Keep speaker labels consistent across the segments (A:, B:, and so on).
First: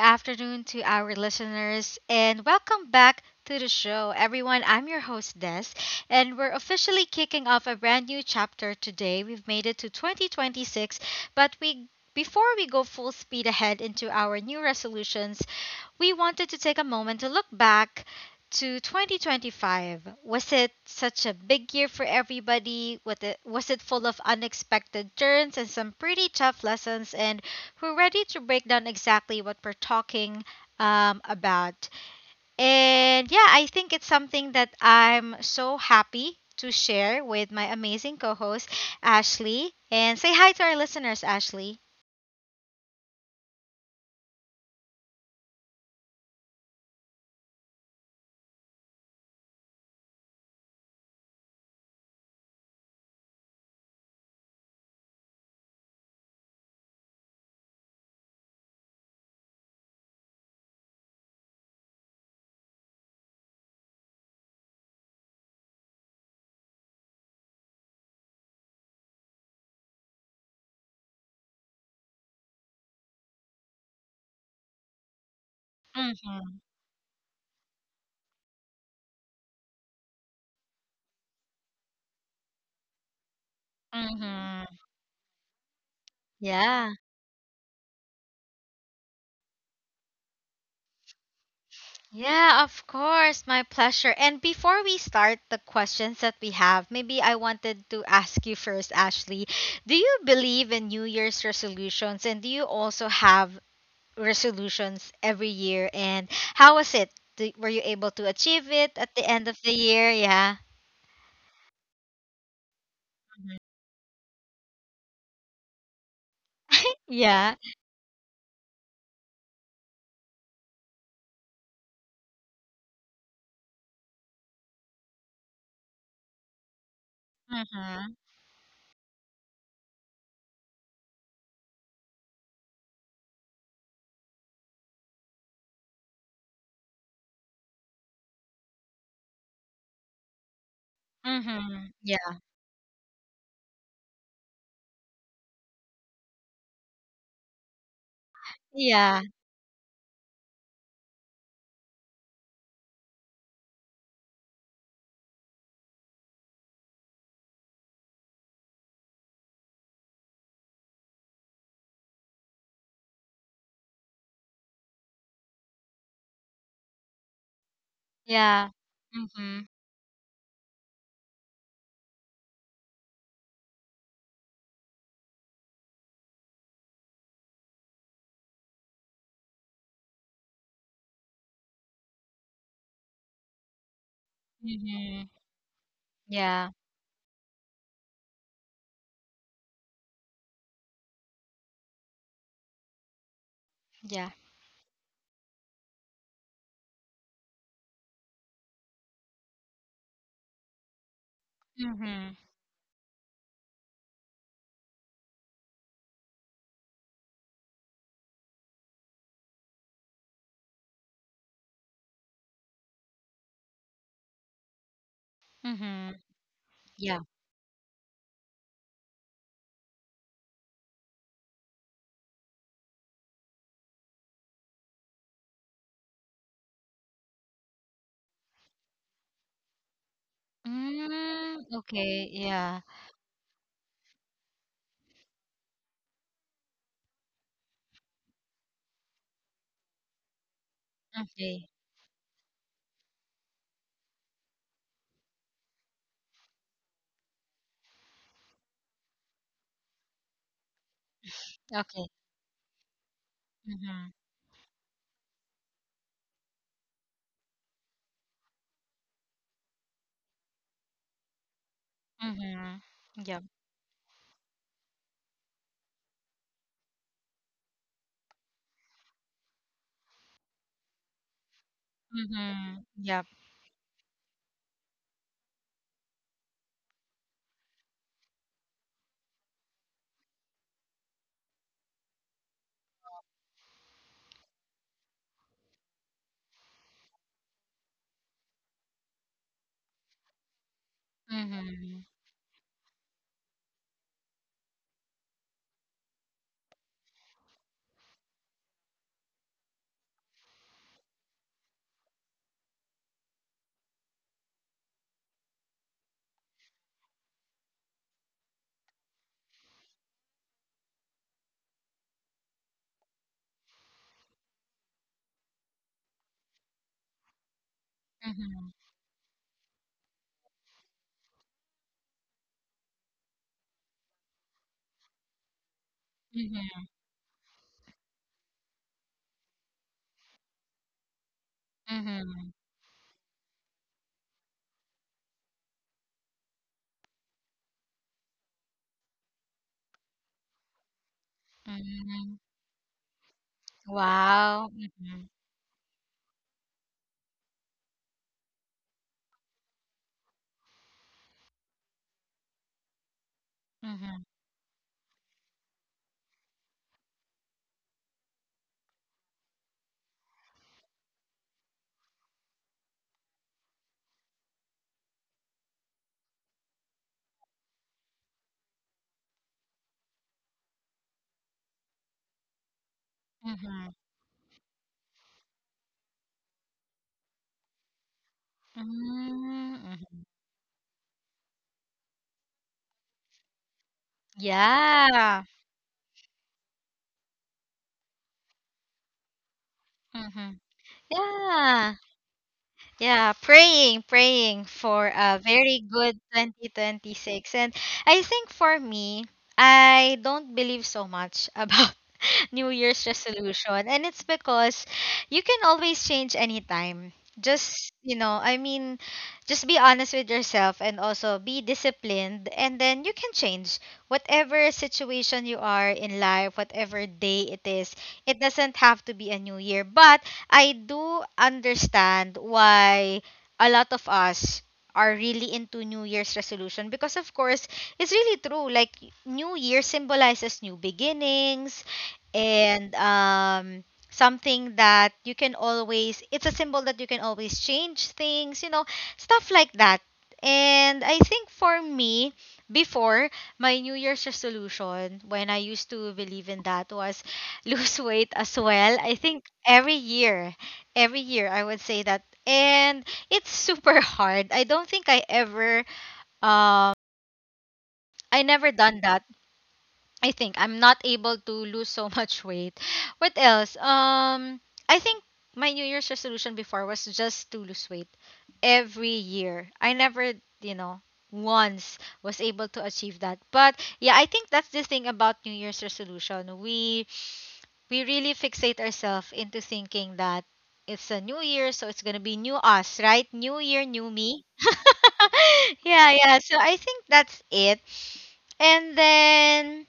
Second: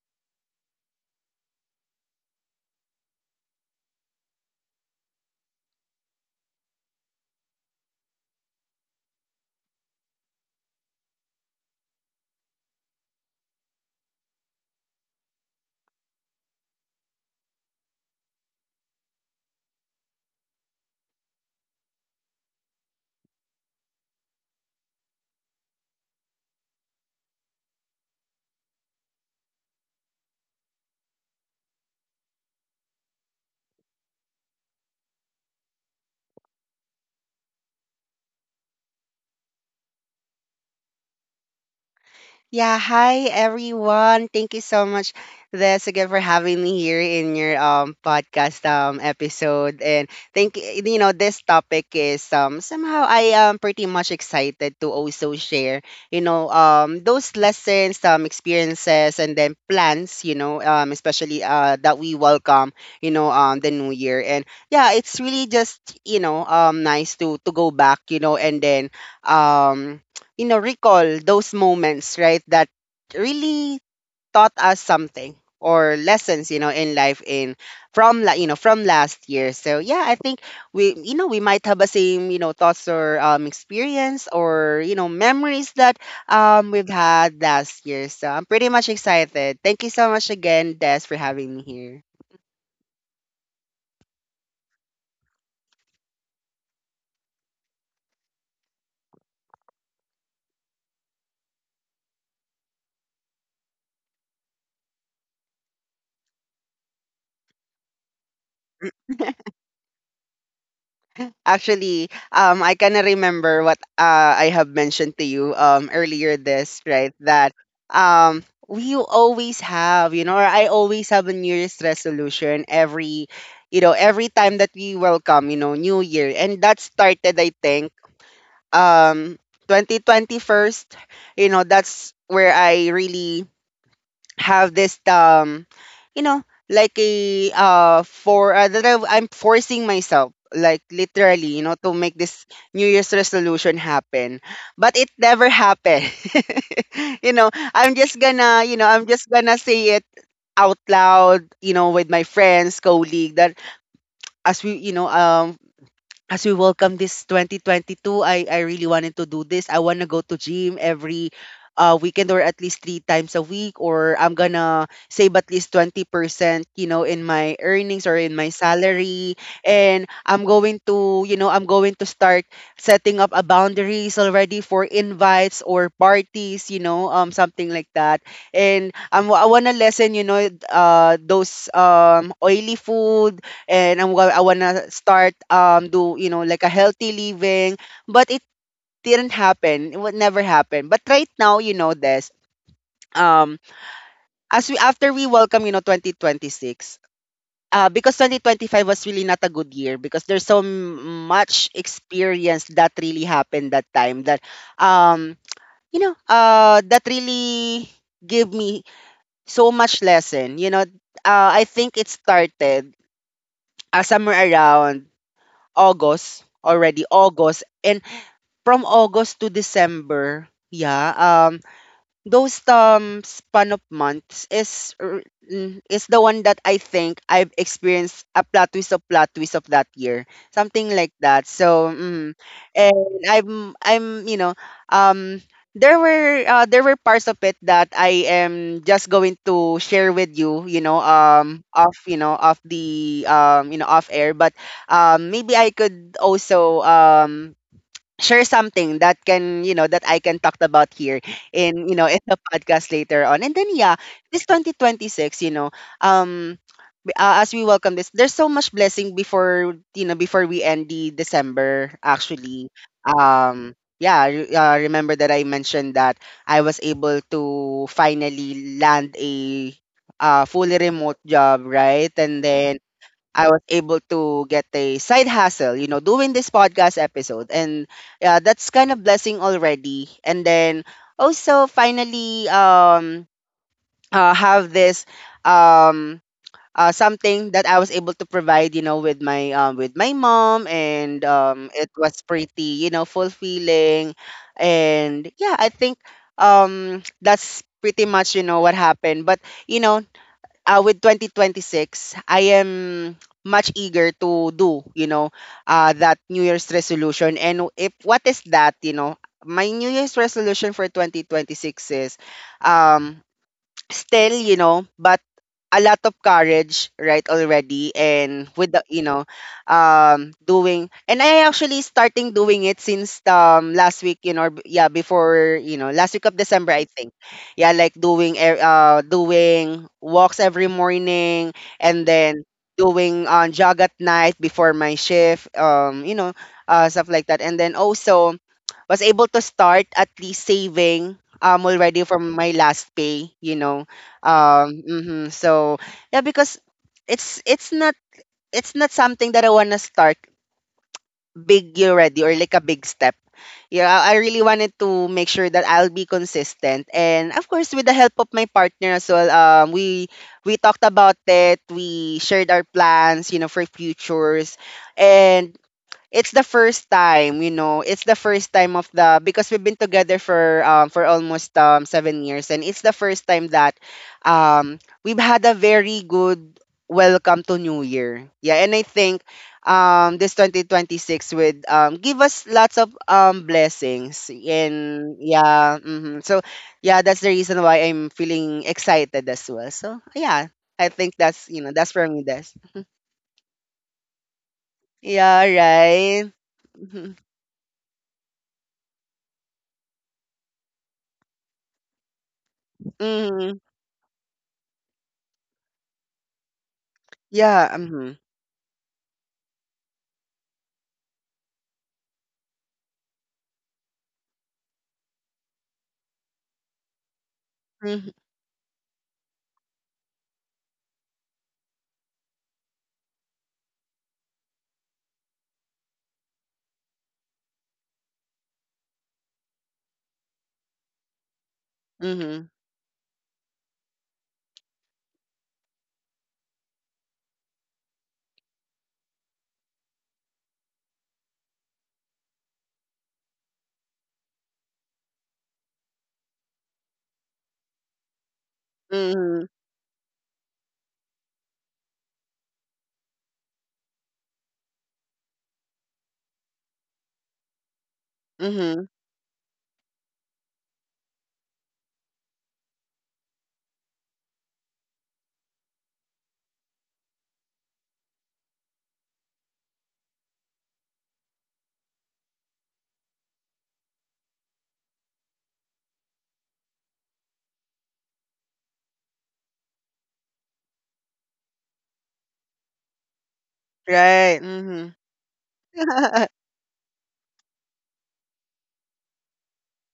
A: afternoon to our listeners and welcome back to the show. Everyone, I'm your host Des, and we're officially kicking off a brand new chapter today. We've made it to 2026, but we before we go full speed ahead into our new resolutions. We wanted to take a moment to look back to 2025. Was it such a big year for everybody? Was it full of unexpected turns and some pretty tough lessons? And we're ready to break down exactly what we're talking about. And yeah, I think it's something that I'm so happy to share with my amazing co host, Ashley. And say hi to our listeners, Ashley.
B: Yeah, hi everyone. Thank you so much, Des, again for having me here in your podcast episode. And this topic is somehow I am pretty much excited to also share those lessons, experiences, and then plans. Especially that we welcome the new year. And yeah, it's really just nice to go back, and then um recall those moments, right, that really taught us something or lessons,
A: Mm-hmm.
B: you know, in life in from last year. So yeah, I think we we might have the same thoughts or experience
A: Mm-hmm.
B: or memories that
A: Yeah.
B: we've had last year. So I'm pretty much excited. Thank you so much again, Des, for having me here.
A: Yeah, of course. My pleasure. And before we start the questions that we have, maybe I wanted to ask you first, Ashley. Do you believe in New Year's resolutions? And do you also have resolutions every year, and how was it? Were you able to achieve it at the end of the year? Yeah.
B: Actually, I kind of remember what I have mentioned to you earlier this, right? That,
A: Yeah.
B: we always have, you know, or I always have a New Year's resolution every, you know, every time that we welcome, you know, New Year. And that started, I think,
A: Mhm.
B: um, 2021, you know, that's where I really have this you know like a for I'm forcing myself, like literally, you know,
A: Mhm.
B: to make
A: Yeah.
B: this new year's resolution happen, but it never happened. I'm just gonna, I'm
A: Yeah.
B: just gonna say it out loud, you know, with my friends colleague that as we you know um as we welcome this 2022, I really wanted to do this. I want to go to gym every weekend, or at least three times a week, or I'm gonna save at least 20%, you know, in my earnings or in my
A: Yeah.
B: salary.
A: Mhm.
B: And I'm going to, you know, I'm going to start setting up a boundaries already for invites or parties, you know, something like that. And I want to lessen, you know, those oily food, and I wanna
A: Mhm.
B: start, do you know, like a
A: Yeah.
B: healthy living, but it didn't happen. It would never happen. But right now, you know this. Um,
A: Yeah.
B: as we, after we welcome, you know, 2026. Because 2025 was really not a good year, because there's much
A: Mhm.
B: experience that really happened that time that um that really gave me so much lesson, you know. I think it started somewhere around
A: Mhm.
B: August already,
A: Yeah.
B: August. And from August to December, yeah, those span of months is is the one that I think I've experienced a plot twist of that year, something like that.
A: Mm,
B: So,
A: okay. Yeah.
B: and I'm um there were parts of it that I am just going to share with you, you know,
A: Okay.
B: off the, off air, but maybe I could also share something that can you know that I can talk about here in,
A: Okay.
B: in the podcast later on, and then yeah,
A: Mhm.
B: this 2026, um as we welcome this, there's so much blessing before, before we end the December actually,
A: Mhm. Yep.
B: um remember that I mentioned that I was able to finally land a fully remote job, right? And then
A: Mhm. Yep.
B: I was able to get a side hustle, you know, doing this podcast episode. And yeah, that's kind of blessing already. And then also finally, have this, um something that I was able to provide, you know, with my, with my mom, and it
A: Mhm.
B: was pretty, you know, fulfilling. And yeah, I think that's pretty much, you know, what happened. But, you know, with 2026, I am much eager to do, you know, that New Year's resolution. And if what is that, you know, my New Year's resolution for 2026 is, um, still, you know, but a lot of courage, right, already. And with
A: Mhm.
B: the, you know, doing, and I actually starting doing it since, last week, you know, or, yeah, before, you know, last week of December, I
A: Mhm.
B: think. Yeah, like doing, doing walks every morning, and then
A: Mhm.
B: doing jog at night before my shift, you know, stuff like that. And then also, was able to start at least saving already from
A: Mhm.
B: my last pay, you know.
A: Wow.
B: Mhm.
A: Mhm.
B: So yeah, because it's not, it's not something that I want to start big already, or like a big step. Yeah, I
A: Mhm.
B: really wanted to make sure that I'll be consistent, and of course with the help of my partner as well. We, talked about it, we shared our plans, you know, for futures. And it's the first time, you know, it's the first time of the, because we've been together for, for almost, 7 years, and it's the first time that,
A: Mhm.
B: um we've had a very good welcome to New Year. Yeah, and I think
A: Mm, mhm.
B: this 2026 would give us lots of blessings. And
A: Yeah.
B: yeah, so yeah, that's the reason why I'm feeling excited as well, so yeah,
A: Hmm.
B: I think that's, that's
A: Yeah.
B: for me, that's
A: Yeah. Praying, praying for
B: yeah,
A: a very good
B: right.
A: 2026. And I think for me, I don't believe so much about New Year's
B: hmm
A: resolution. And it's because you can always change anytime.
B: Yeah,
A: Just,
B: mhm.
A: you know, I mean, just be honest with yourself and also be disciplined. And then you can change whatever situation you are in life, whatever day it is.
B: Mhm,
A: It doesn't have to be a new year. But I do understand why a lot of us are really into New Year's resolution, because of course it's really true, like, New Year symbolizes new beginnings.
B: mhm,
A: And something that you can always it's a symbol that you can always change things, you know, stuff like that. And I think for me, before, my New Year's resolution, when I used to believe in that, was lose weight as well. I
B: mhm,
A: think every year, every year I would say that, and it's super hard. I don't think I ever um I never
B: mhm.
A: done that. I think I'm not able to lose so much weight. What else? I think my New Year's resolution before was just to lose weight every year. I never, you know, once was able to achieve that. But yeah, I think that's the thing about New Year's resolution. We really fixate ourselves into thinking that it's a new year, so it's gonna be new us, right? New year, new
B: Right,
A: me.
B: mhm.
A: Yeah, yeah. So I think that's it. And then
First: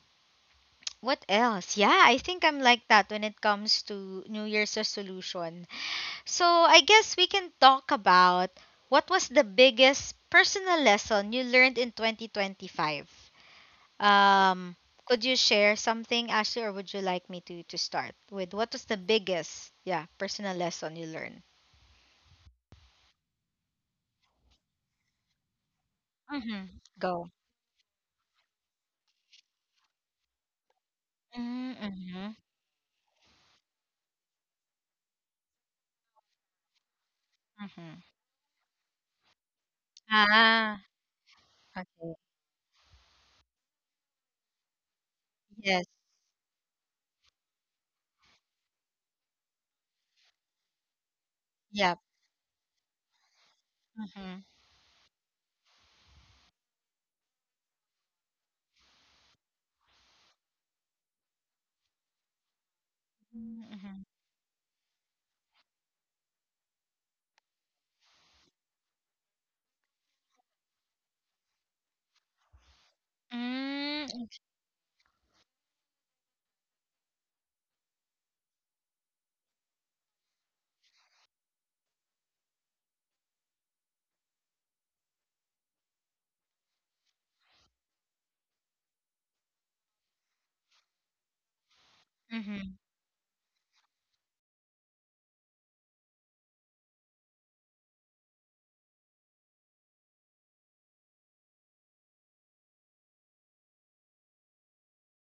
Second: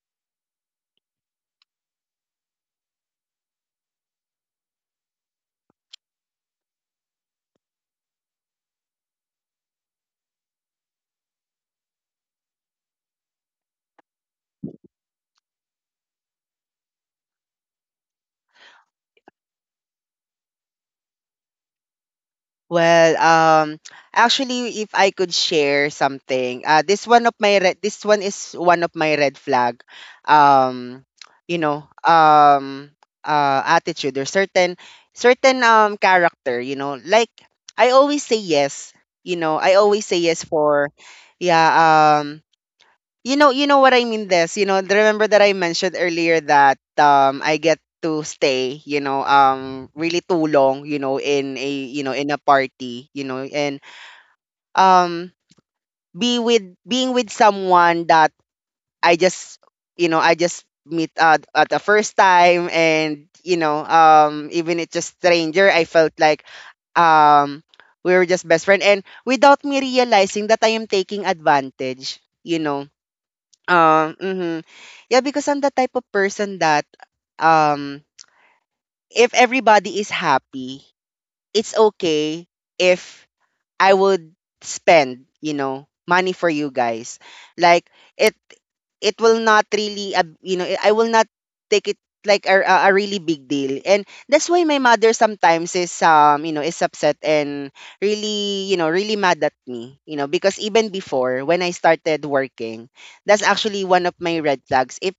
A: what else? Yeah, I think I'm like that when it comes to New Year's resolution. So I guess we can talk about what was the biggest personal lesson you learned in 2025. Um, could you share something, Ashley, or would you like me to start with what was the biggest, yeah, personal lesson you learned?
B: Well, actually, if I could share
A: Mm-hmm.
B: something, this one
A: Go.
B: of my red, this one is one of my red flag, um, you know,
A: Mm-hmm.
B: attitude or certain, certain character, you know, like I
A: Mm-hmm.
B: always say yes, you know, I always say yes
A: Ah,
B: for, yeah,
A: okay.
B: um, you know, you know what I mean this, you know, remember that I
A: Yes.
B: mentioned earlier that I get to stay, you know, really too long, you know, in a,
A: Yep.
B: you know, in a party, you know, and
A: Mm-hmm.
B: um be with, being with someone that I just, you know, I just meet at the first time, and you know,
A: Mm-hmm.
B: even it's just stranger, I felt like um we were just best friend, and without me realizing that I am taking advantage, you know
A: Mm-hmm.
B: um, mhm. Yeah, because I'm the type of person that, um if everybody is happy, it's okay if I would spend, you know, money for you guys. Like it it will not really, you know, I will not take it like a really big deal. And that's why my mother sometimes is, you know, is upset and really, you know, really mad at me, you know, because even before when I started working, that's actually one of my red flags. If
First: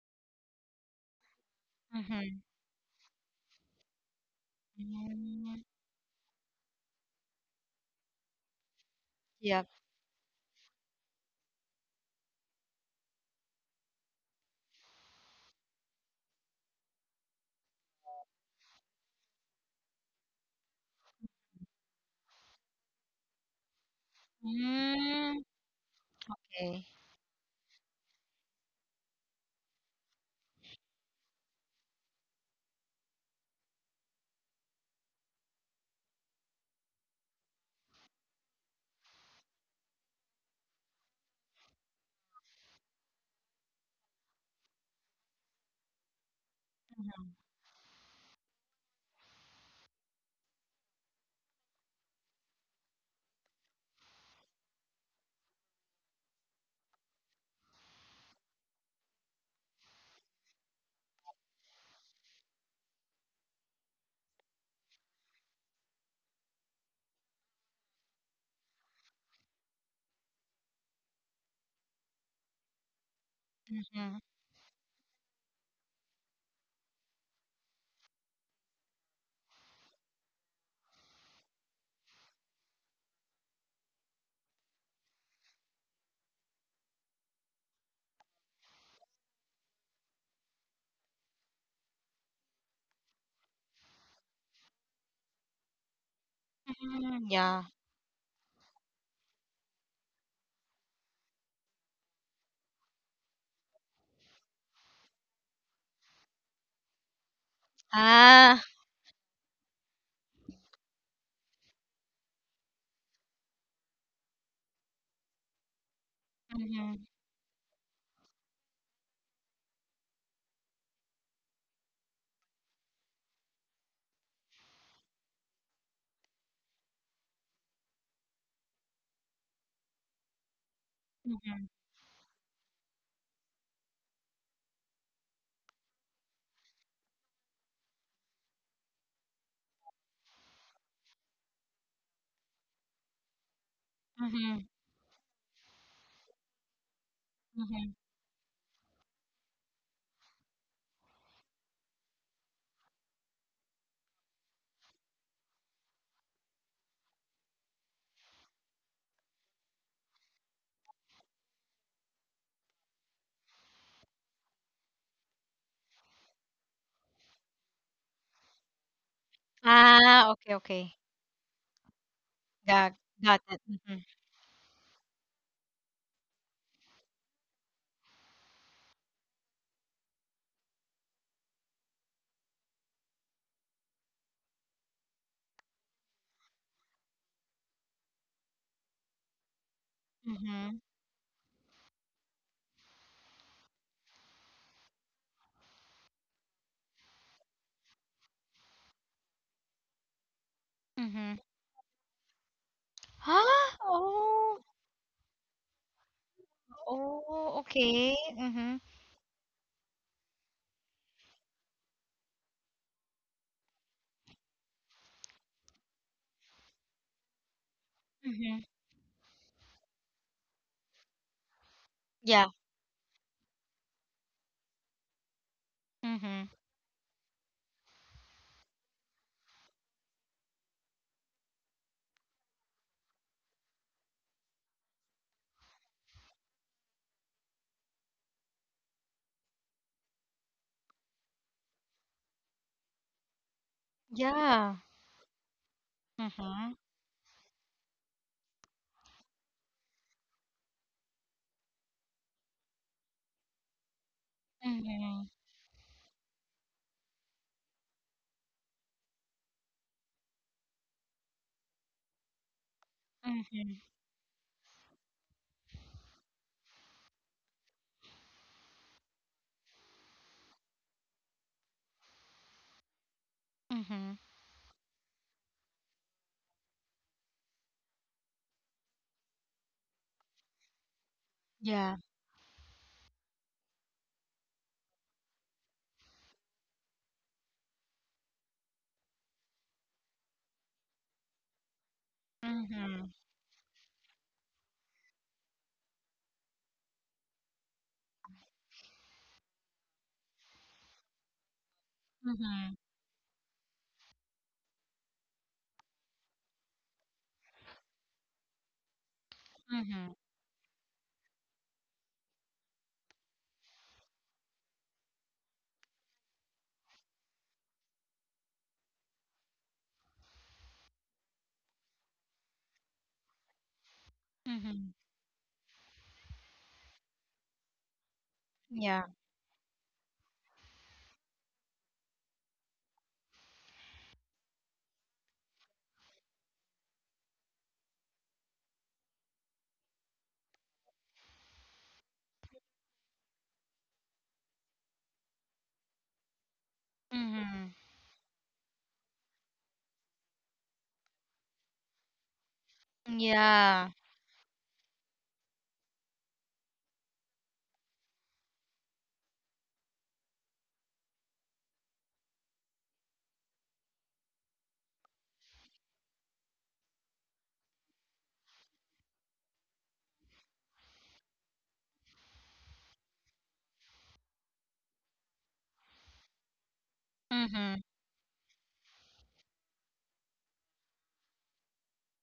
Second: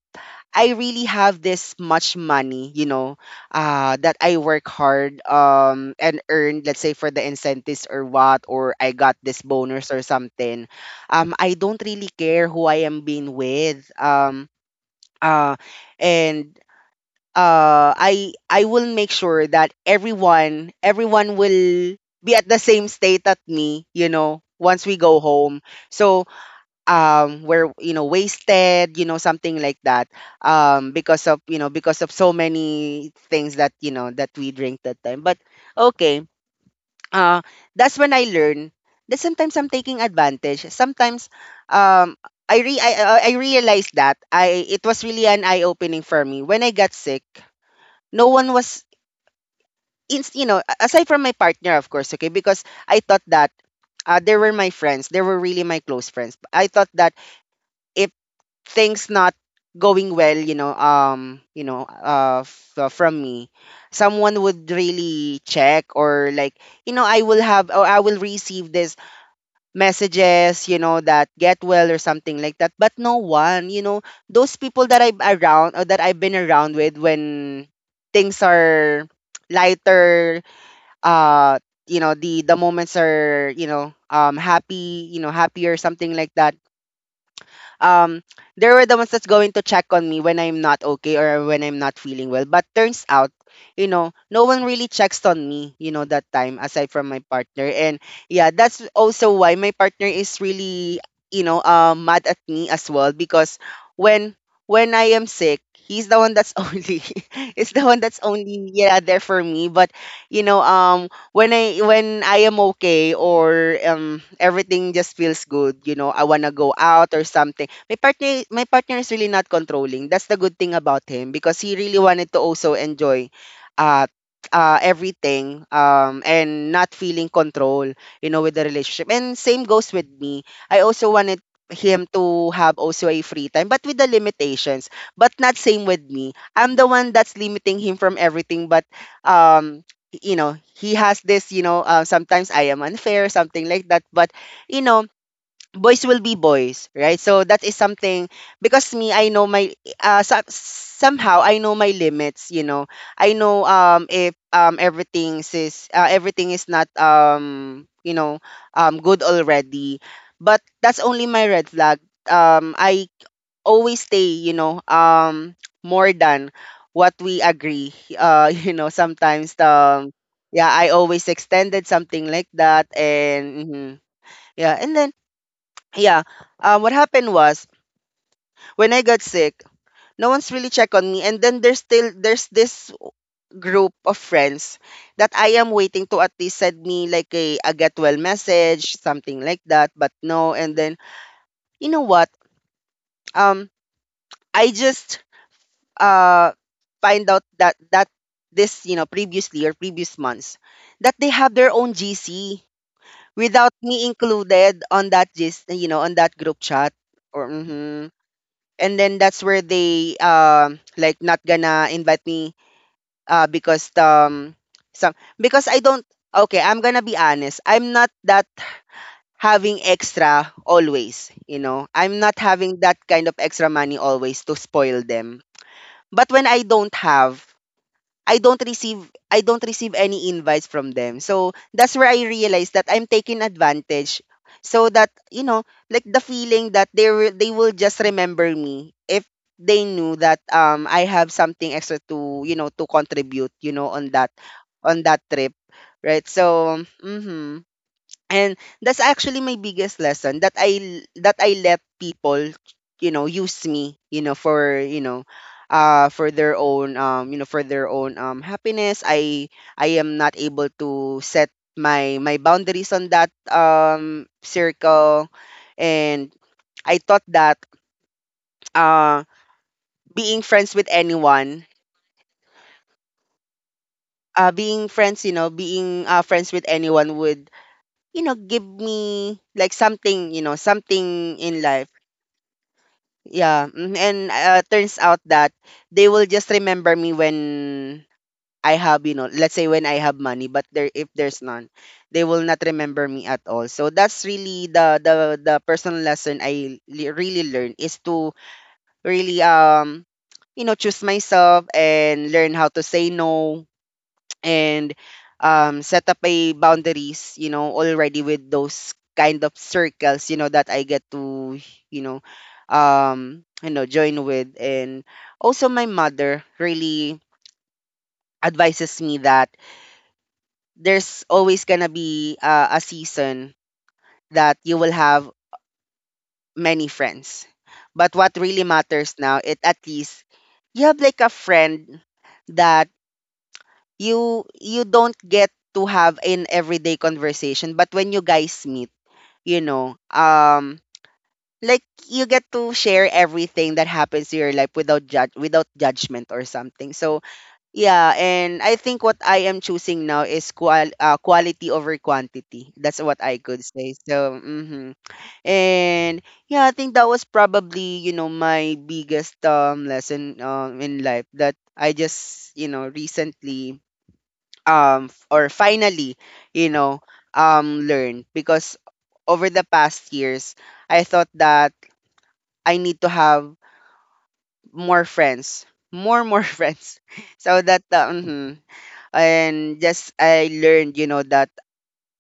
B: I really have this much
A: Mm-hmm.
B: money, you know, that I work hard,
A: Mm,
B: and earned, let's say for the incentives or what, or I got this
A: yep.
B: bonus or something. I don't really care who I am being with. Uh, and, I will make sure that everyone will be at the same state at me, you know, once we go
A: Mm,
B: home. So,
A: okay.
B: were, you know, wasted, you know, something like that, because of, you know, because of so many things that, you know, that we drink that time. But okay, uh that's when I learned that sometimes I'm taking advantage sometimes, um I realized that I it was really an eye opening for me when I got sick. No one was in, you know, aside from my partner, of course. Okay, because I thought that, they were my friends, they were really my close friends. I thought that if things not going well, you know, um, you know, from me, someone would really check, or like, you know, I will have, or I will receive this messages, you know, that get well or something like that. But no one, you know,
A: Mhm,
B: those people that I'm around, or that I've been around with, when things are lighter, uh you know, the moments are, you know, happy, you know, happy or something like that, um they were the ones that's going to check on me when I'm not okay or when I'm not feeling well. But turns out, you know, no one really checks on me, you know, that time aside from my
A: mhm, yeah.
B: partner. And yeah, that's also why my partner is really, you know, mad at me as well, because when when I am sick, he's the one that's only, is the one that's
A: Ah.
B: only, yeah, there for me. But you know, when I am okay, or everything just feels good, you know, I wanna go
A: Mhm,
B: out or something. My partner is really not controlling. That's the good thing about him because he really wanted to also enjoy uh everything, and not feeling control, you know, with the relationship. And same goes with me. I also wanted
A: mhm,
B: him to have also a free time, but with the limitations, but not same with me. I'm the one that's limiting him from everything. But um you know, he has this, you know, sometimes I am unfair, something like that. But
A: mhm,
B: you know, boys will be boys, right? So that is
A: mhm.
B: something because me, I know my so, somehow I know my limits. You know, I know, if, everything is not, you know, good already, but that's only my red flag. I always stay, you know, more than what we agree. You know, sometimes,
A: Ah, okay,
B: yeah, I
A: okay.
B: always extended, something like that,
A: Got, got
B: and
A: it.
B: mhm.
A: Mhm,
B: Yeah, and then yeah, what happened was, when I got sick, no one's really checked on me. And then there's this group of friends that I am waiting to at least send me like a get well message, something like that, but no. And
A: mhm,
B: then, you know what, um I just uh find out that this, you know, previous months, that they
A: mhm.
B: have their own GC without
A: Huh?
B: me
A: Oh,
B: included on that, just, you know, on that group chat, or
A: oh,
B: mhm.
A: okay. Mhm,
B: And then that's where they, like, not gonna invite me, because, some, because I don't, okay, I'm gonna be honest, I'm not that
A: mhm.
B: having extra always, you know, I'm not
A: Yeah.
B: having that kind of extra money always to spoil them. But when
A: Mhm.
B: I don't have, I don't receive I don't receive any invites from them. So that's where I realized that I'm taking advantage, so that, you know, like the feeling that they will just remember me if they knew that, I have something extra to, you know, to contribute, you know, on that,
A: Yeah.
B: trip, right?
A: Mhm,
B: So mhm. And that's actually my biggest lesson, that I let people, you know, use me, you know,
A: mhm,
B: for their own, you know, for their own happiness. I am not able to set my boundaries on that,
A: mhm,
B: circle. And I thought that, uh being friends with anyone,
A: mhm.
B: being friends, you know, being friends with anyone would, you know, give me like something, you know, something in life.
A: Yeah.
B: Yeah, mhm, and, turns out that they will just remember me when I have, you know, let's say when I have money, but there if there's none, they will not remember
A: Mhm,
B: me at all. So that's really the personal lesson really learned, is to really, you know, choose myself and learn how
A: mhm,
B: to say no, and, set up my boundaries, you know, already with those kind of
A: mhm,
B: circles, you know, that I get to, you know, you know, join with. And also my mother really advises me that there's always gonna be, a season that you
A: mhm.
B: will have many friends. But what really
A: Yeah.
B: matters now, it at least you have like a friend that, you don't get to have an everyday conversation, but when you guys meet, you know, like you get to share everything that happens to your life, without judge without judgment, or something, so
A: Mhm.
B: yeah. And I think what I am choosing now is quality over quantity, that's what I could
A: Yeah.
B: say, so mhm. And yeah, I think that was probably, you know, my biggest, lesson, in life, that I just, you know, recently, f- or finally, you know, learn, because over the past years I thought that I need to have more friends, more more friends, so
A: Mhm.
B: that, mhm. And just I learned, you know, that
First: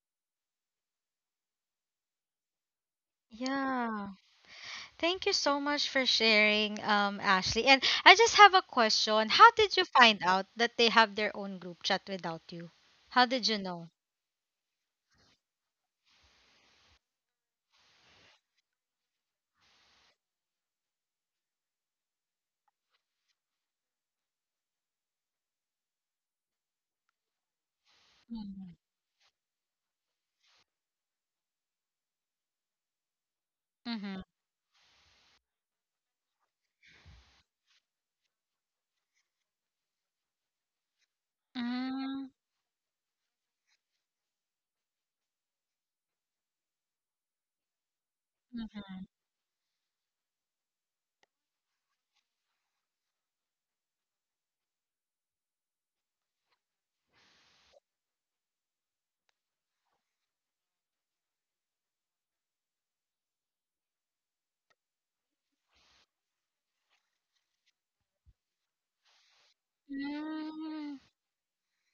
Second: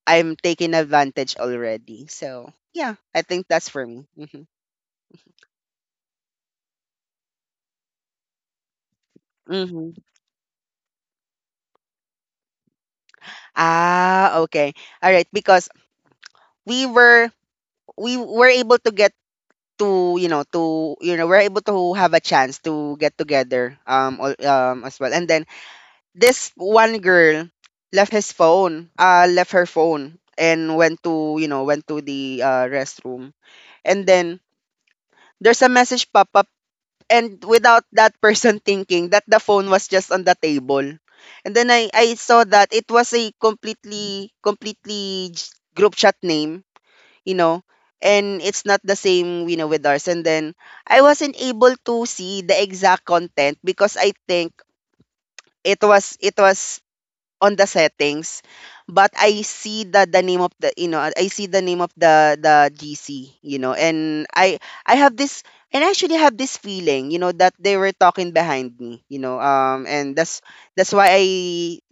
B: I'm taking advantage already. So yeah, I think that's for me.
A: Yeah.
B: Hmm.
A: Thank you so much for sharing, Ashley. And I just have a question. How did you
B: Hmm.
A: find out that they have their own group chat without you? How did you know?
B: Ah, okay, all right, because we were we were able to get to, you know, we're able to have a chance to get together, all, as well. And then this one girl
A: Mm-hmm.
B: left her phone and went to, you know, went to the, restroom. And
A: Mm-hmm.
B: then there's a message pop up, and without that person thinking that the phone was just on the table, and then I
A: Mm.
B: saw that it was a group chat name, you know, and it's not the same, you know, with ours. And then I wasn't able to see the exact content because I think it was on the settings, but I see the name of the, you know, I see the name of the GC, you know. And I have this, and I actually have this feeling, you know, that they were talking behind me, you know, and that's
A: Mm,
B: why I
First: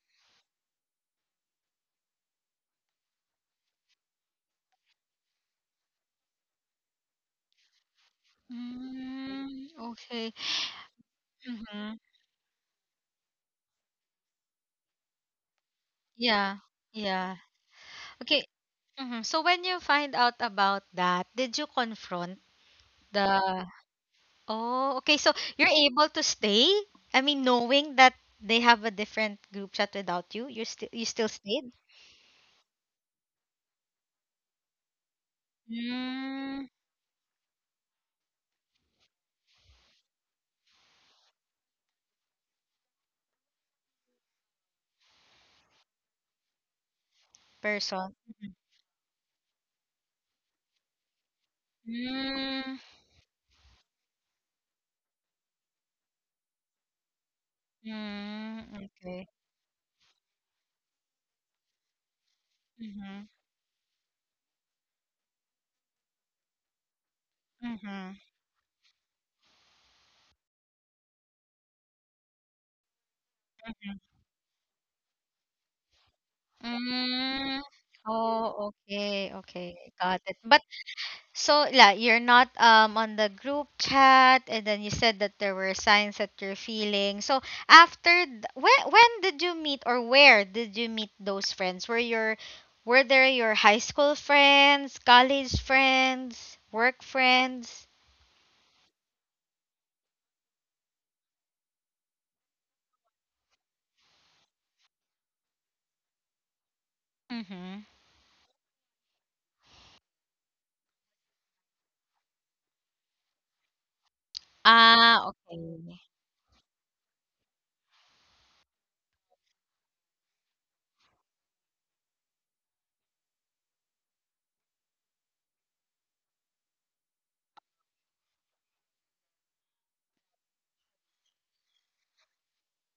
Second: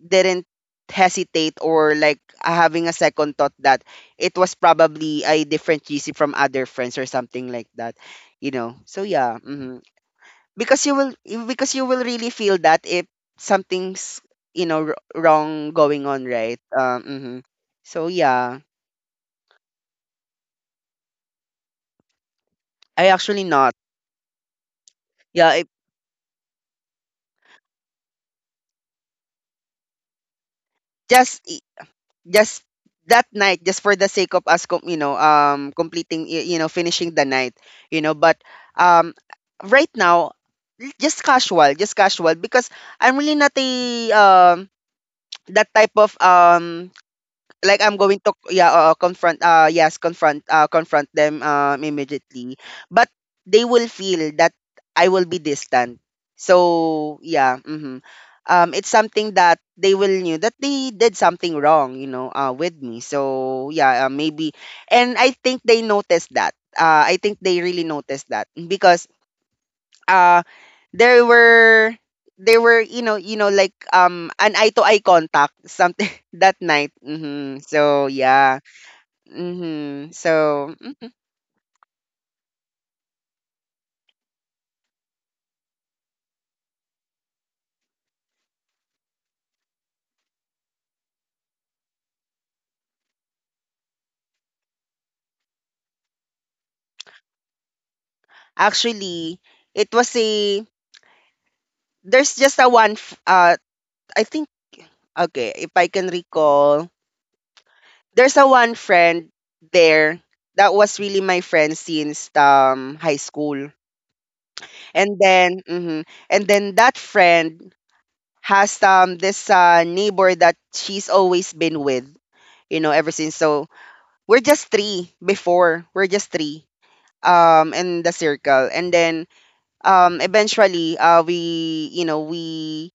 B: didn't hesitate or like, having a second thought that it was probably a different GC from other friends or something like that, you know, so yeah
A: mm,
B: mhm.
A: okay.
B: Because because you
A: Mm-hmm.
B: will really feel that, if something's, you know, wrong going on,
A: Yeah.
B: right? Mhm.
A: Yeah.
B: So
A: Okay.
B: yeah.
A: Mm-hmm. So when you find out about that, did you confront
B: I actually
A: the
B: not.
A: Oh, okay. So
B: Yeah, it,
A: you're able to stay? I mean, knowing that they have a different group chat without you, you still
B: just i-
A: stayed?
B: just that night, just for the sake of us, you know, completing, you
A: Mm,
B: know, finishing the night, you know. But, um right now, just casual, because I'm really not a, that type of, like, I'm
A: person.
B: going to, yeah, confront, yes, confront, confront them, immediately.
A: Mm,
B: But they will feel that I will be distant, so yeah, mm-hmm.
A: mm,
B: It's
A: okay.
B: something that they will knew that they did something wrong, you know, with me,
A: Mm-hmm.
B: so yeah, maybe. And I think they noticed that. I think they really
A: Mm-hmm.
B: noticed that, because, uh there were there were, you know, like, an eye to eye contact, something that night. Hmm,
A: Mm.
B: so yeah.
A: Oh, okay, okay.
B: Hmm,
A: Got it. But
B: so mm.
A: so yeah, you're not on the group chat, and then you said that there were signs that you're feeling. So after when did you meet, or where did you meet those friends? Were there your high school friends, college friends, work friends?
B: Actually, it was a there's just a one, I think, okay, if I can recall,
A: Mm-hmm.
B: there's a one friend there that was really my friend since, high school. And
A: Ah,
B: then
A: okay.
B: mhm, and then that friend has, this, neighbor that she's always been with, you know, ever since. So we're just three before. We're just three, in the circle. And then, eventually, we you know we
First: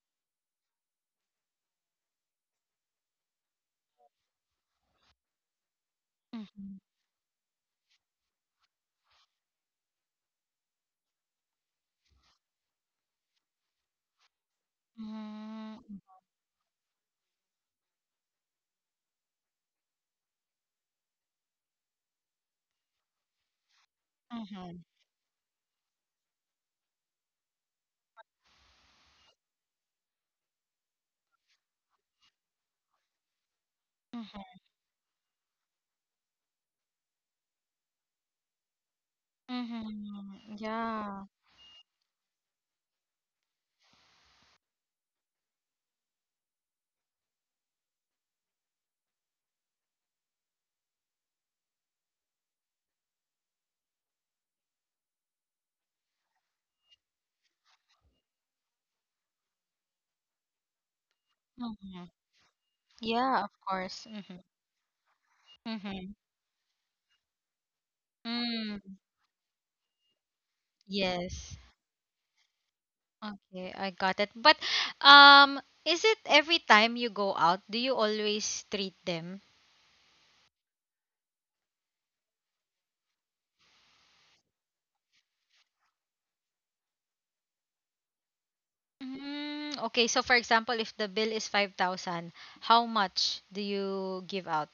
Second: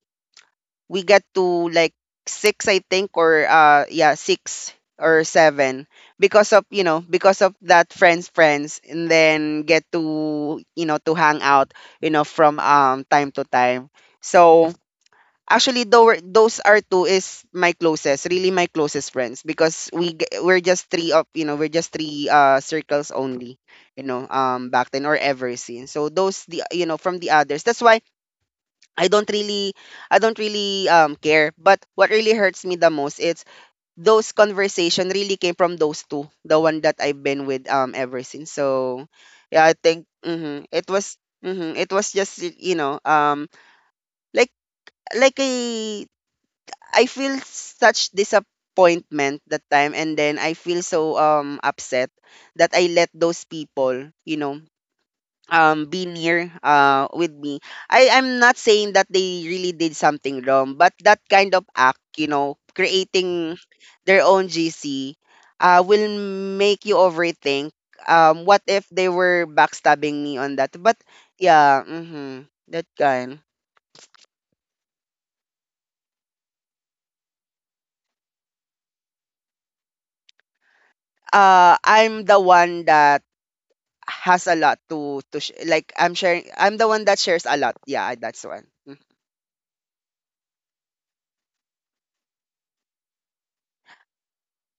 B: we get to like six I think, or, yeah, six or seven, because of,
A: Mm-hmm.
B: you know, because of that friends friends, and then get to, you know, to hang out, you know, from, time to time, so. Actually, though, those are two is my closest, really my closest friends, because, we're just three of, you know, we're just three, circles only, you know,
A: Mm-hmm.
B: back then or ever since. So those the, you know, from the others. That's why I don't really I don't really, care. But what really hurts me the most is, those conversation really came from those two, the one that I've been with, ever since. So yeah, I think
A: Mm-hmm. Yeah.
B: mhm, it was just, you know, like like a, I feel such disappointment that time, and then I feel so, upset, that I let those people, you know, be near, with me. I'm not saying that they really did something wrong, but that kind of act,
A: Mm-hmm.
B: you know,
A: Yeah, of
B: creating
A: course.
B: their
A: Mm-hmm.
B: own GC, will
A: Mm-hmm.
B: make you overthink, what if
A: Mm.
B: they were backstabbing me on that. But
A: Yes.
B: yeah, mhm. That kind.
A: Okay, I got it. But is it every time you go out, do you always treat them?
B: I'm the one that has a lot to like, I'm sharing, I'm the one that shares a lot. Yeah, that's one. Mm.
A: Mm, okay, so for example, if the bill is 5,000, how much do you give out?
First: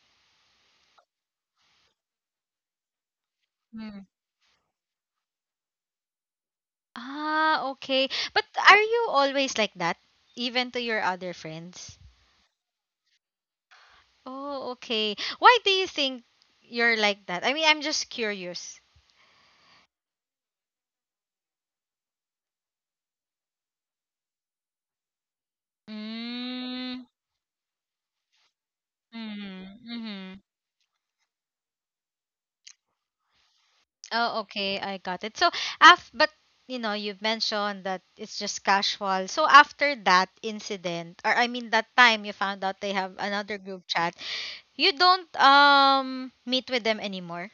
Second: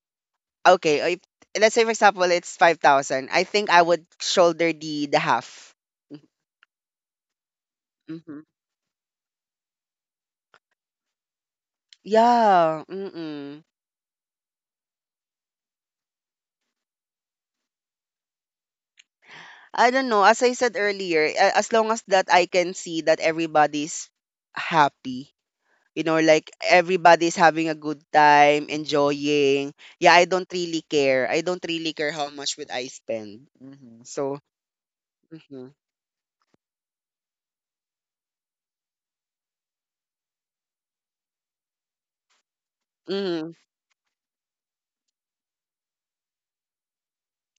B: Okay, if, let's say for example it's 5,000. I think I
A: Mm.
B: would shoulder the half.
A: Ah, okay.
B: Mhm.
A: But are you always like that, even to your other friends?
B: Yeah, mm-mm.
A: Oh, okay. Why do you think you're like that? I mean, I'm just curious.
B: I don't know. As I said earlier, as long as that I can see that everybody's happy, you know, like
A: Mm,
B: everybody's having a good time,
A: mm,
B: enjoying. Yeah, I
A: mm-hmm.
B: don't really care. I don't really care how much would I spend. Mhm.
A: Oh,
B: So,
A: okay, I got it. So,
B: mm-hmm.
A: af but you know, you've mentioned that it's just casual. So after that incident, or I mean that time you found out they have
B: Mm-hmm.
A: another group chat, you don't meet with them anymore.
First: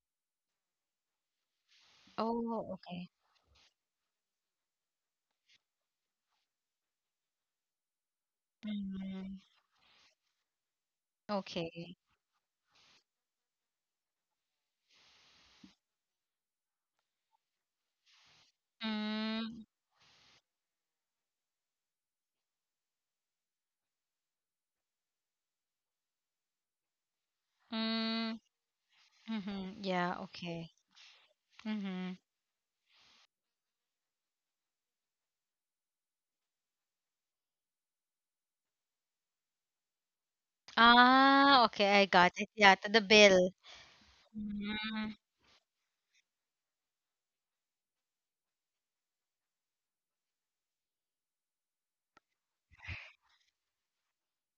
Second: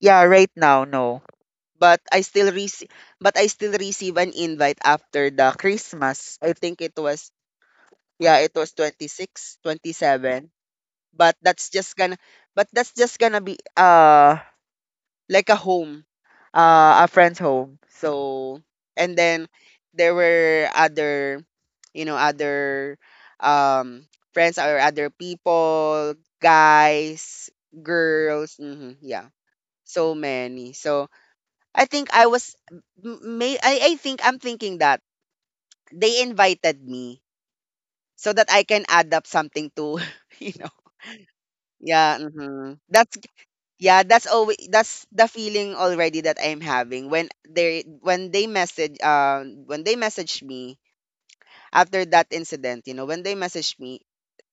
B: Yeah, right now, no. But I still
A: Oh,
B: receive
A: okay.
B: but I still receive an invite after the Christmas. I think it was, yeah, it was twenty
A: Mm,
B: six, 27. But that's just
A: okay.
B: gonna but that's just gonna be, like a home, a friend's home. So, and then
A: Mm,
B: there were other, you know, other, um friends or other people, guys,
A: mm,
B: girls, mhm, yeah.
A: mm-hmm. Yeah,
B: So
A: okay.
B: many. So I
A: Mm-hmm.
B: think I was, I think I'm thinking that they invited me so that I can add up something to you know.
A: Ah, okay, I
B: Yeah,
A: got it. Yeah,
B: hmm,
A: to the bill.
B: that's always, that's
A: Mm,
B: the feeling already that I'm having when they message, when they messaged me after that incident, you know, when they messaged me,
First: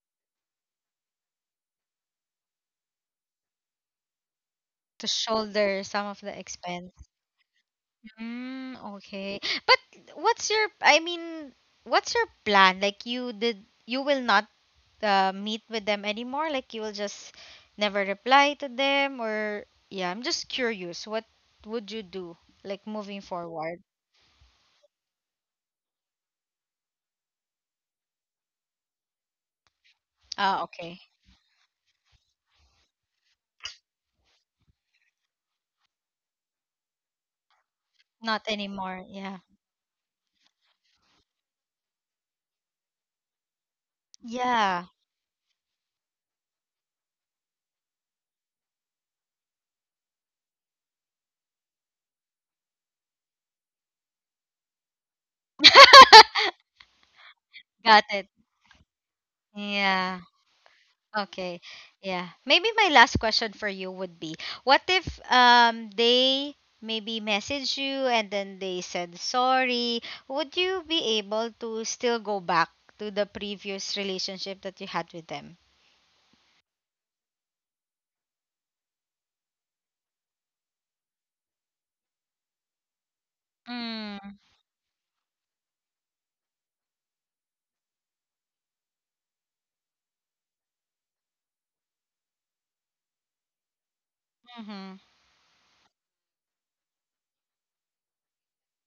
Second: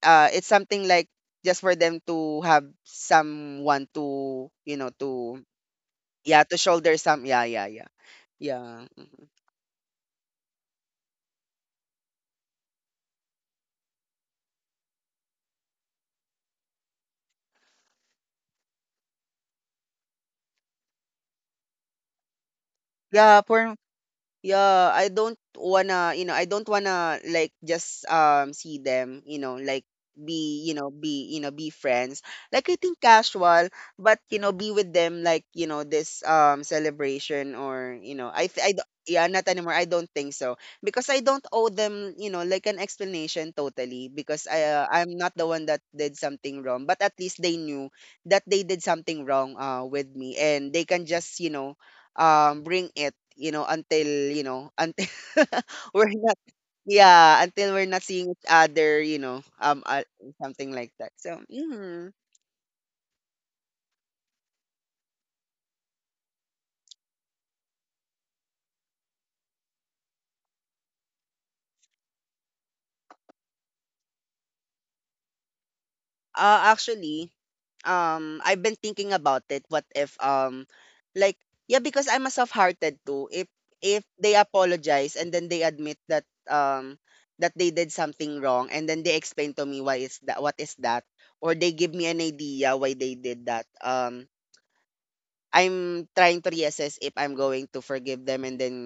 B: it's something like, just for them to have someone to, you know,
A: to
B: to.
A: shoulder some of the
B: Yeah, to
A: expense.
B: shoulder some, yeah, yeah, yeah,
A: Mm,
B: yeah, mhm.
A: okay. But I mean, what's your plan? Like you you will not meet with them anymore? Like you will just never reply to them, or yeah, I'm just curious. What would you do, like, moving
B: Yeah, for.
A: forward?
B: Yeah, I don't wanna, you know, I don't wanna like just, see them, you know, like,
A: Ah,
B: be, you know,
A: okay.
B: be, you know, be friends. Like, I think casual, but you know, be with them like, you know, this, celebration or, you know,
A: Not
B: I th- I d-
A: anymore.
B: yeah,
A: Yeah.
B: not anymore. I don't think so because I don't owe them, you know, like an explanation totally, because
A: Yeah.
B: I'm not the one that did something wrong, but at least they knew that they did something wrong, with me, and they can just, you know, bring it, you know, until we're not, yeah, until we're not
A: Got it.
B: seeing each other, you know,
A: Yeah.
B: something like that, so
A: Okay.
B: mm.
A: Yeah. Maybe my last question for you would be, what if they maybe message you and then they said sorry, would you be able to still go back to the previous relationship that you had with them?
B: Actually, I've been thinking about it, what if, like, yeah, because I'm a soft-hearted too. If they
A: Mm.
B: apologize, and then they admit that, um that they did something wrong, and then they explain to me why is that, what is that, or they give me an idea why they did that,
A: Mhm.
B: I'm trying to reassess if I'm going to forgive them, and then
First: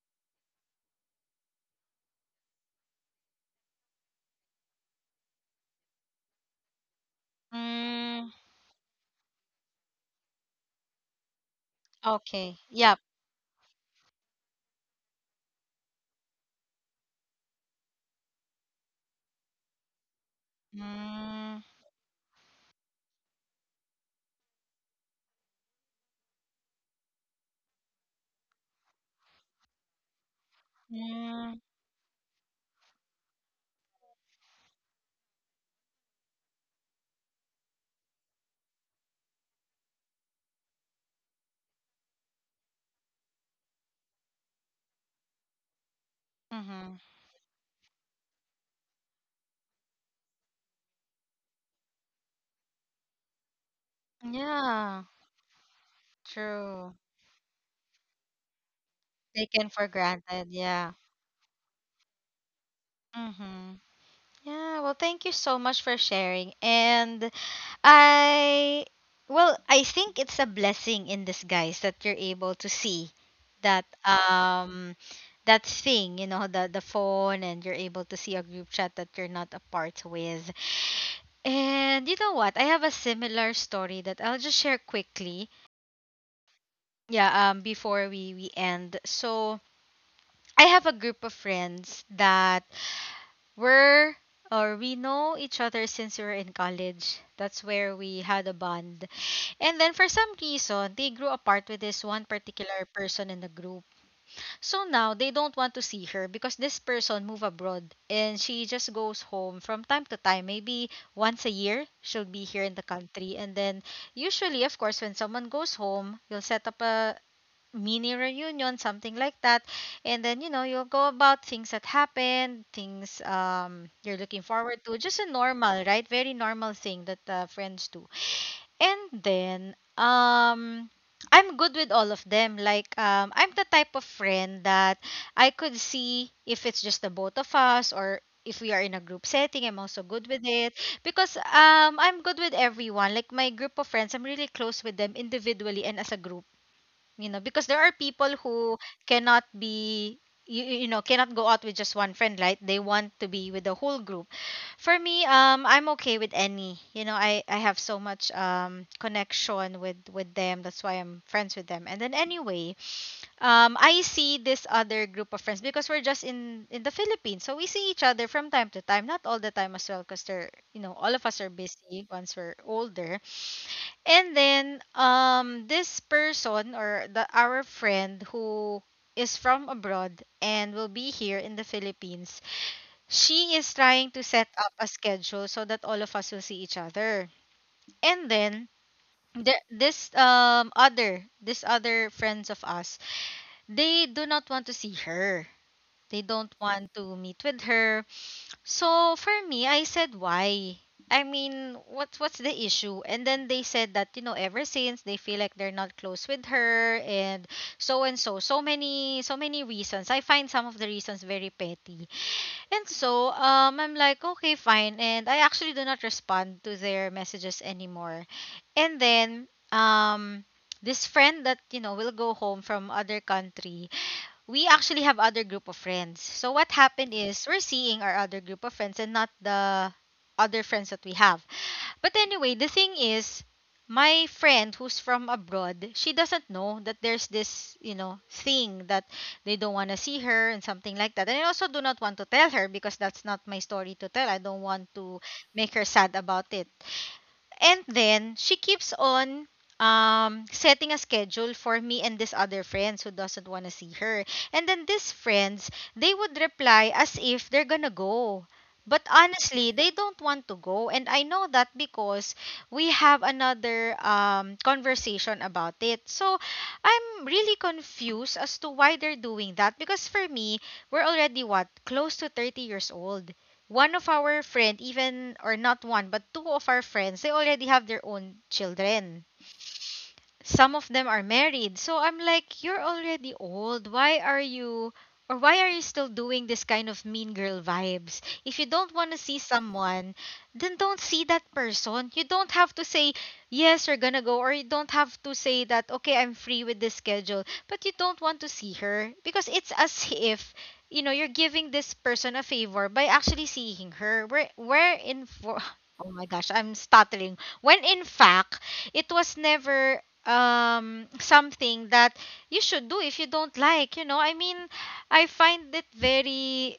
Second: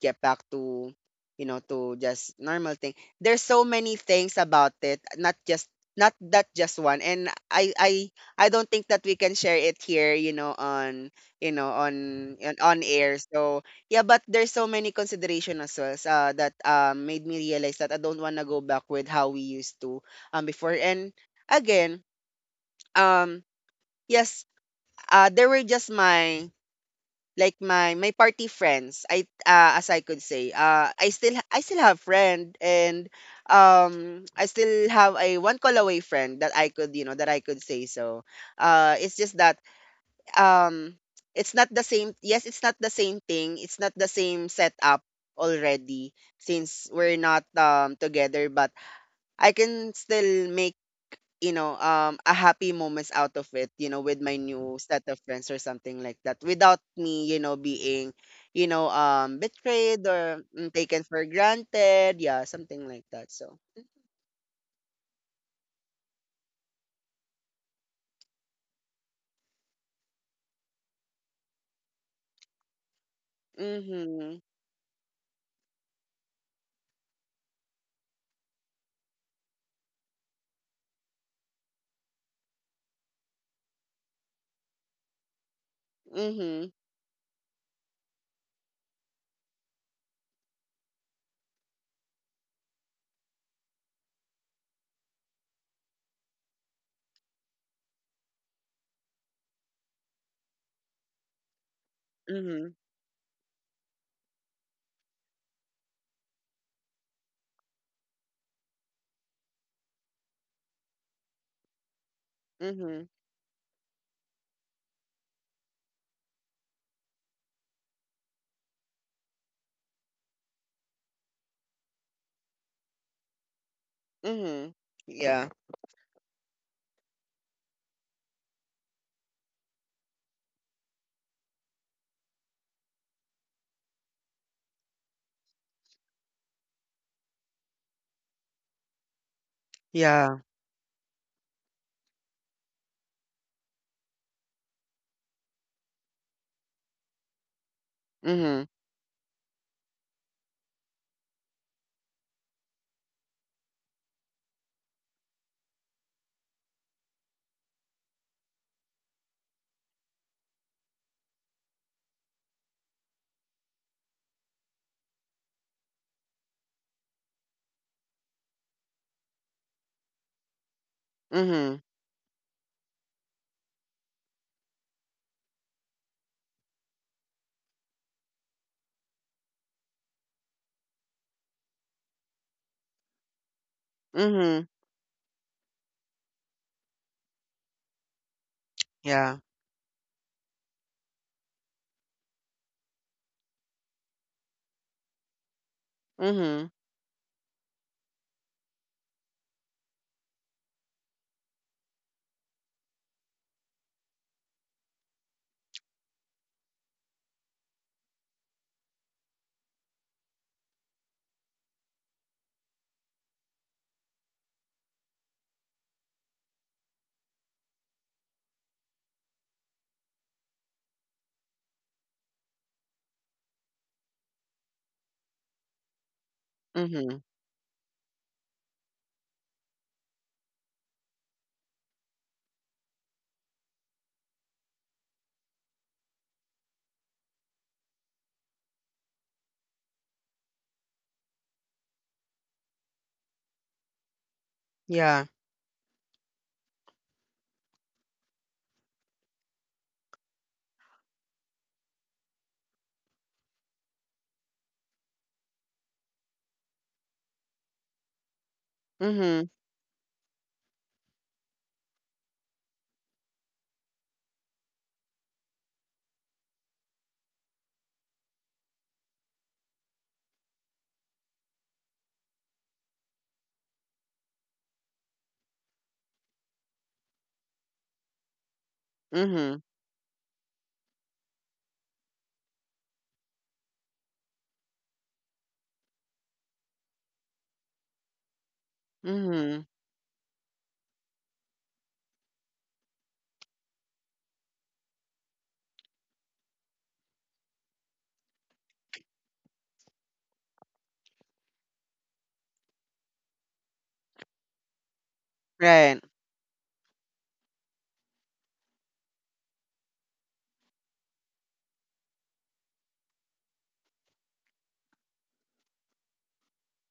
B: get back to, you know, to just normal thing. There's so many things about it, not that just one. And I I
A: Mm.
B: I don't think that we can share it here, you know, on,
A: Okay.
B: on
A: Yep.
B: air. So yeah, but there's so many consideration as well, that, made me realize that I don't want to go back with how we used to, before. And
A: Mm.
B: again, um yes, there were just my, party friends. I as I could say, I
A: Mm.
B: still have friend, and, I still have a one call away friend that I could, you know, that I could say, so. It's just that, um it's not the same, yes, it's not the same thing, it's not the same setup already, since
A: Mhm.
B: we're not, together. But I can still make, you know, a happy moments out of it, you know, with my new set
A: Yeah.
B: of friends or something like that, without
A: True.
B: me, you know, being, you know,
A: Taken for
B: betrayed, or
A: granted.
B: mm,
A: Yeah.
B: taken for granted, yeah, something like that, so
A: Mhm. Yeah, well, thank you so much for sharing. And I, well, I think it's a blessing in disguise that you're able to see that
B: mhm.
A: that thing, you know, the phone, and you're able to see a group chat that you're not a part with. And you know what? I have a similar story that I'll just share quickly.
B: Mhm.
A: Yeah, before we end. So I have a group of friends that We're or we know each other since we were in college. That's where we had a bond. And then for some reason, they grew apart with this one
B: Mhm.
A: particular person in the group. So now they don't want to see her because this person moved abroad, and she just goes home from time to time. Maybe once a year she'll be here in
B: Mhm.
A: the country. And then usually, of course, when someone goes home, you'll set up a mini reunion, something like that. And then, you know, you'll go about things that happened, things you're looking
B: Mhm.
A: forward to. Just
B: Yeah.
A: a normal, right? Very normal thing that friends do. And then, I'm good with all of them. Like, I'm the type of friend that I could see if it's just the both of us, or if we are in a group setting, I'm also
B: Yeah,
A: good with it, because I'm good with everyone. Like my group of friends, I'm really close with them individually and as a group, you know, because there are people
B: mhm.
A: who cannot be, cannot go out with just one friend, right? They want to be with the whole group. For me, I'm okay with any, you know, I have so much connection with them, that's why I'm friends with them. And then anyway, I see this other group of friends, because we're just in the Philippines, so we see each other from time to time, not all the time as well, because they're, you know, all of us are
B: Mhm.
A: busy once we're older. And then this person, or the our friend who is from abroad and will be here in the Philippines. She is
B: Mhm.
A: trying to set up a schedule so that all of us will see each other. And then
B: Yeah.
A: the, this other this other friends of us, they do not want to see her. They don't
B: Mhm.
A: want to meet with her. So for me, I said, why? I mean, what's the issue? And then they said that, you know, ever since they feel like they're not close with her, and so and so, so many, so many reasons. I find some of the reasons very petty. And so I'm like, okay, fine, and I actually do not respond to their messages anymore. And then this friend that, you know, will go home from other country, we actually have other group of friends. So what happened
B: Mhm.
A: is we're seeing our other group of friends and not the other friends that we have. But anyway, the thing is, my friend who's from abroad, she doesn't know that there's this, you know, thing that they don't want to see her, and something like that. And I also do not want to tell her because that's not my story to tell. I don't want to
B: Yeah.
A: make her sad about it. And then she keeps on setting a schedule for me and this other friends who doesn't want to see her. And then these friends, they would reply as if they're gonna go. But
B: Mhm.
A: honestly, they don't want to go. And I know that because we have another conversation about it. So I'm really confused as to why they're doing that. Because for me, we're already what? Close to 30 years old. One of our friend, even, or not one but two of our friends, they already have their own children.
B: Mhm.
A: Some of them are married. So I'm like, you're already old. Why are you still doing this kind of mean girl vibes? If you don't want to
B: Mhm.
A: see someone, then don't see that person. You don't have to say, yes, we're gonna go, or you don't have to say that, okay, I'm free with this schedule, but you don't want to see her, because it's as if, you know, you're giving this person a favor by actually seeing her. Where in for
B: Right.
A: Oh my gosh, I'm stuttering. When in fact, it was never something that you should do. If you don't, like, you know, I mean, I find it very,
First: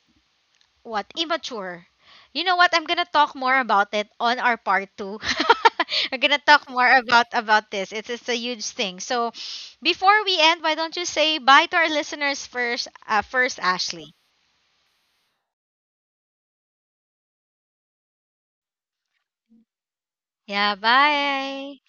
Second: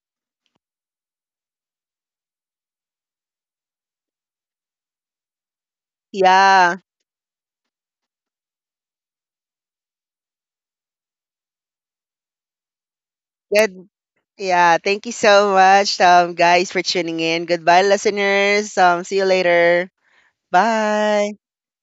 A: what, immature, you know what, I'm gonna talk more about it on our part two. We're gonna talk
B: Yeah.
A: more about this, it's a huge thing. So before we end, why don't you say bye to our listeners first, first,
B: get
A: Ashley?
B: Yeah, thank you so much, guys, for tuning in. Goodbye, listeners. See you later.
A: Yeah,
B: Bye.
A: bye.